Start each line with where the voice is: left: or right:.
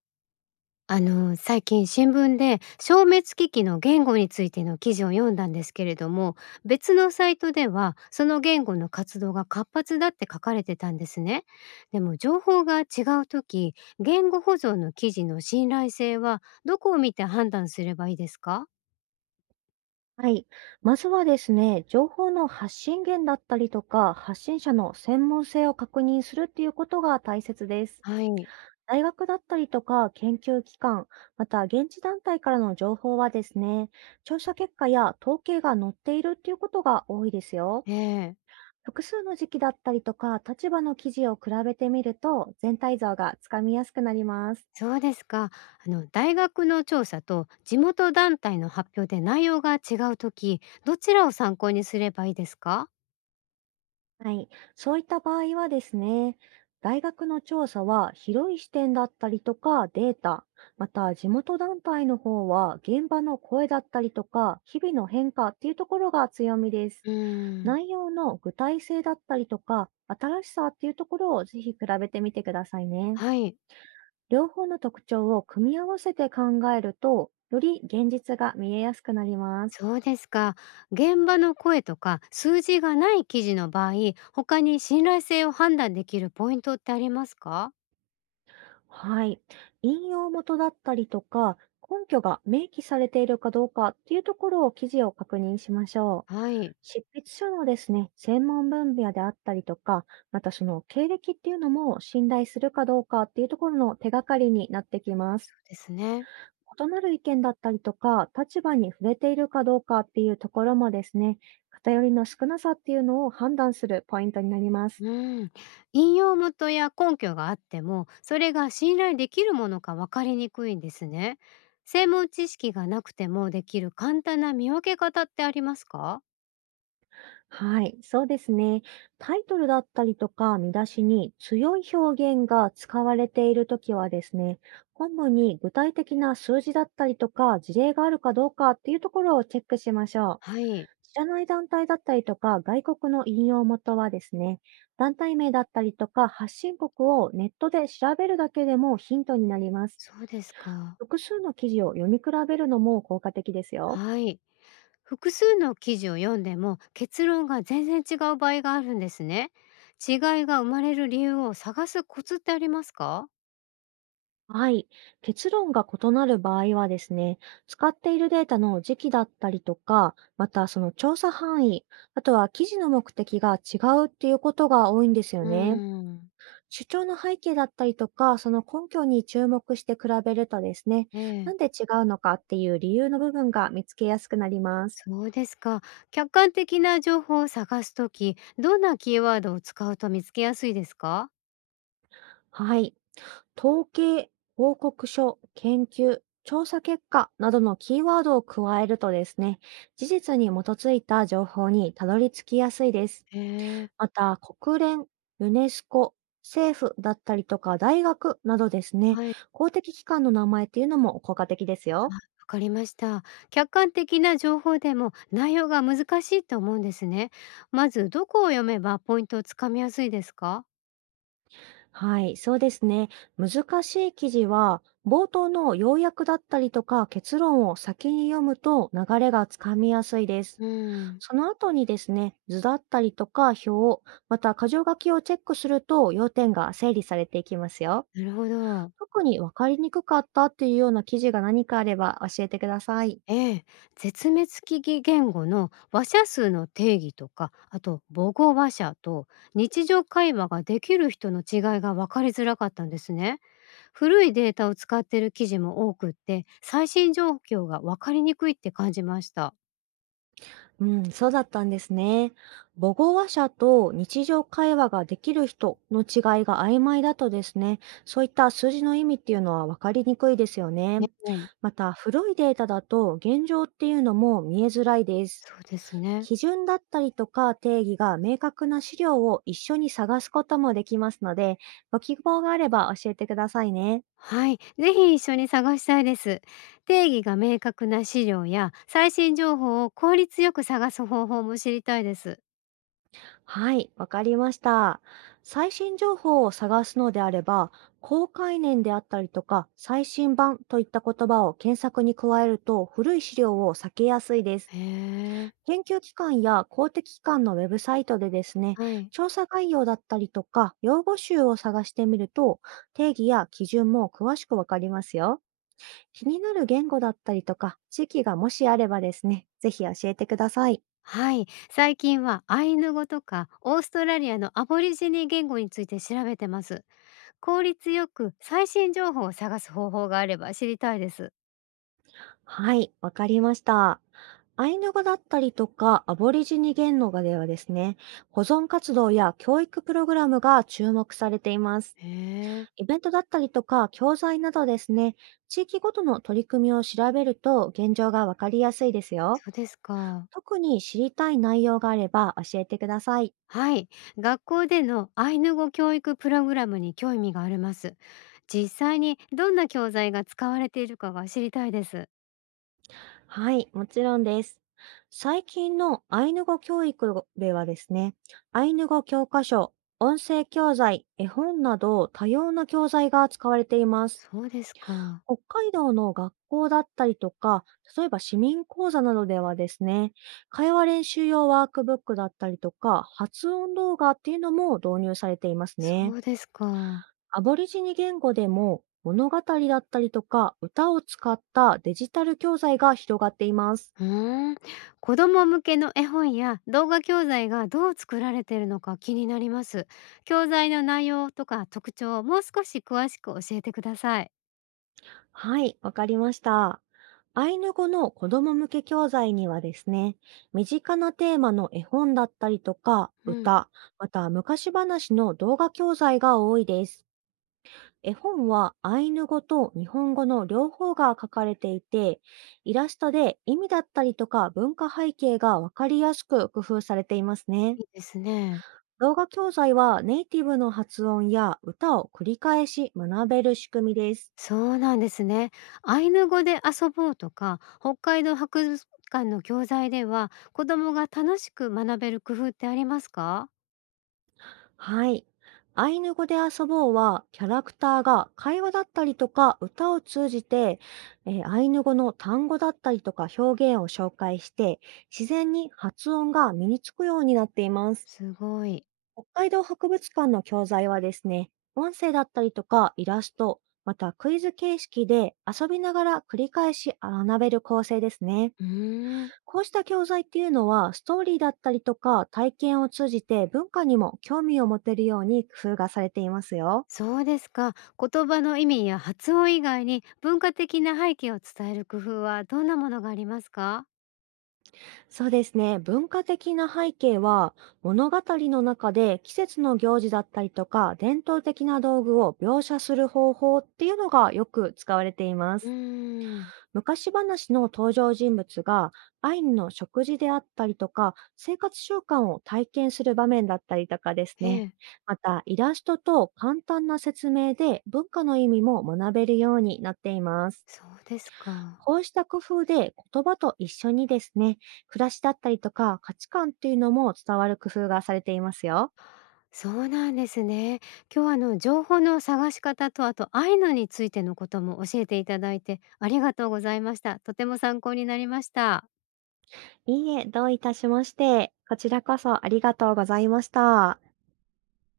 left: 最近新聞で消滅危機の言語についての記事を読んだんですけれども、別のサイトではその言語の活動が活発だって書かれてたんですね。でも情報が違う時、言語保存の記事の信頼性はどこを見て判断すればいいですか？
right: はい。まずはですね、情報の発信源だったりとか、発信者の専門性を確認するっていうことが大切です。
left: はい。
right: 大学だったりとか、研究機関、また現地団体からの情報はですね、調査結果や統計が載っているっていうことが多いですよ。
left: ええ。
right: 複数の時期だったりとか、立場の記事を比べてみると、全体像がつかみやすくなります。
left: そうですか。大学の調査と地元団体の発表で内容が違う時、どちらを参考にすればいいですか？
right: はい。そういった場合はですね、大学の調査は広い視点だったりとかデータ、また地元団体の方は現場の声だったりとか日々の変化っていうところが強みです。
left: うーん。
right: 内容の具体性だったりとか新しさっていうところをぜひ比べてみてくださいね。
left: はい。
right: 両方の特徴を組み合わせて考えると、より現実が見えやすくなります。
left: そうですか。現場の声とか数字がない記事の場合、他に信頼性を判断できるポイントってありますか？
right: はい。引用元だったりとか、根拠が明記されているかどうかっていうところを記事を確認しましょう。
left: はい。
right: 執筆書のですね、専門分野であったりとか、またその経歴っていうのも信頼するかどうかっていうところの手がかりになってきま
left: そ
right: す。
left: うですね。
right: 異なる意見だったりとか、立場に触れているかどうかっていうところもですね、偏りの少なさっていうのを判断するポイントになります。
left: うん。引用元や根拠があっても、それが信頼できるものか分かりにくいんですね。専門知識がなくてもできる簡単な見分け方ってありますか？
right: はい、そうですね。タイトルだったりとか見出しに強い表現が使われているときはですね、本文に具体的な数字だったりとか事例があるかどうかっていうところをチェックしましょう。
left: はい。
right: 知らない団体だったりとか外国の引用元はですね、団体名だったりとか発信国をネットで調べるだけでもヒントになります。
left: そうですか。
right: 複数の記事を読み比べるのも効果的ですよ。
left: はい。複数の記事を読んでも結論が全然違う場合があるんですね。違いが生まれる理由を探すコツってありますか？
right: はい。結論が異なる場合はですね、使っているデータの時期だったりとか、またその調査範囲、あとは記事の目的が違うっていうことが多いんですよ
left: う
right: ね。
left: ーん。
right: 主張の背景だったりとか、その根拠に注目して比べるとですね、
left: え
right: な
left: え、
right: んで違うのかっていう理由の部分が見つけやすくなります。
left: そうですか。客観的な情報を探すとき、どんなキーワードを使うと見つけやすいですか？
right: はい。統計、報告書、研究、調査結果などのキーワードを加えるとですね、事実に基づいた情報にたどり着きやすいです。
left: え
right: ま
left: え。
right: た、国連、ユネスコ、政府だったりとか大学などですね、
left: はい、わ
right: 公的機関の名前っていうのも効果的ですよ。
left: かりました。客観的な情報でも内容が難しいと思うんですね。まずどこを読めばポイントをつかみやすいですか？
right: はい、そうですね。難しい記事は、冒頭の要約だったりとか結論を先に読むと流れがつかみやすいです。
left: うん。
right: その後にですね、図だったりとか表、また箇条書きをチェックすると要点が整理されていきますよ。
left: なるほど。
right: 特に分かりにくかったっていうような記事が何かあれば教えてください。
left: ええ、絶滅危機言語の話者数の定義とかあと母語話者と日常会話ができる人の違いが分かりづらかったんですね。古いデータを使っている記事も多くって最新状況が分かりにくいって感じました。
right: うん、そうだったんですね。母語話者と日常会話ができる人の違いが曖昧だとですね、そういった数字の意味っていうのは分かりにくいですよね。
left: ねえ、
right: また、古いデータだと現状っていうのも見えづらいです。
left: そうですね。
right: 基準だったりとか定義が明確な資料を一緒に探すこともできますので、ご希望があれば教えてくださいね。
left: はい、ぜひ一緒に探したいです。定義が明確な資料や最新情報を効率よく探す方法も知りたいです。
right: はい、わかりました。最新情報を探すのであれば、高概念であったりとか、最新版といった言葉を検索に加えると古い資料を避けやすいです。
left: へえ、
right: 研究機関や公的機関のウェブサイトでですね、
left: はい。
right: 調査概要だったりとか、用語集を探してみると、定義や基準も詳しくわかりますよ。気になる言語だったりとか、地域がもしあればですね、ぜひ教えてください。
left: はい、最近はアイヌ語とかオーストラリアのアボリジニ言語について調べてます。効率よく最新情報を探す方法があれば知りたいです。
right: はい、わかりました。アイヌ語だったりとか、アボリジニ言語ではですね、保存活動や教育プログラムが注目されています。
left: へえ、
right: イベントだったりとか、教材などですね、地域ごとの取り組みを調べると現状がわかりやすいですよ。
left: そうですか。
right: 特に知りたい内容があれば教えてください。
left: はい、学校でのアイヌ語教育プログラムに興味があります。実際にどんな教材が使われているかが知りたいです。
right: はい、もちろんです。最近のアイヌ語教育ではですね、アイヌ語教科書、音声教材、絵本など多様な教材が使われています。
left: そうですか。
right: 北海道の学校だったりとか、例えば市民講座などではですね、会話練習用ワークブックだったりとか、発音動画っていうのも導入されています
left: そ
right: ね。
left: うですか。
right: アボリジニ言語でも物語だったりとか、歌を使ったデジタル教材が広がっています。
left: うーん、子供向けの絵本や動画教材がどう作られているのか気になります。教材の内容とか特徴をもう少し詳しく教えてください。
right: はい、わかりました。アイヌ語の子供向け教材にはですね、身近なテーマの絵本だったりとか、
left: うん、
right: 歌、また昔話の動画教材が多いです。絵本はアイヌ語と日本語の両方が書かれていて、イラストで意味だったりとか文化背景がわかりやすく工夫されていますね。
left: いいですね。
right: 動画教材はネイティブの発音や歌を繰り返し学べる仕組みです。
left: そうなんですね。アイヌ語で遊ぼうとか、北海道博物館の教材では子供が楽しく学べる工夫ってありますか？
right: はい。アイヌ語で遊ぼうは、キャラクターが会話だったりとか歌を通じて、アイヌ語の単語だったりとか表現を紹介して、自然に発音が身につくようになっています。
left: すごい。
right: 北海道博物館の教材はですね、音声だったりとかイラスト、またクイズ形式で遊びながら繰り返し学べる構成ですね。
left: うーん。
right: こうした教材っていうのは、ストーリーだったりとか体験を通じて文化にも興味を持てるように工夫がされていますよ。
left: そうですか。言葉の意味や発音以外に文化的な背景を伝える工夫はどんなものがありますか？
right: そうですね。文化的な背景は、物語の中で季節の行事だったりとか伝統的な道具を描写する方法っていうのがよく使われていま
left: うー
right: す。
left: ん、
right: 昔話の登場人物がアイヌの食事であったりとか生活習慣を体験する場面だったりとかです
left: え
right: ね。
left: え。
right: またイラストと簡単な説明で文化の意味も学べるようになっています。
left: そうですか。
right: こうした工夫で言葉と一緒にですね、暮らしだったりとか価値観っていうのも伝わる工夫がされていますよ。
left: そうなんですね。今日は情報の探し方とあと愛のについてのことも教えていただいてありがとうございました。とても参考になりました。
right: いいえ、どういたしまして。こちらこそありがとうございました。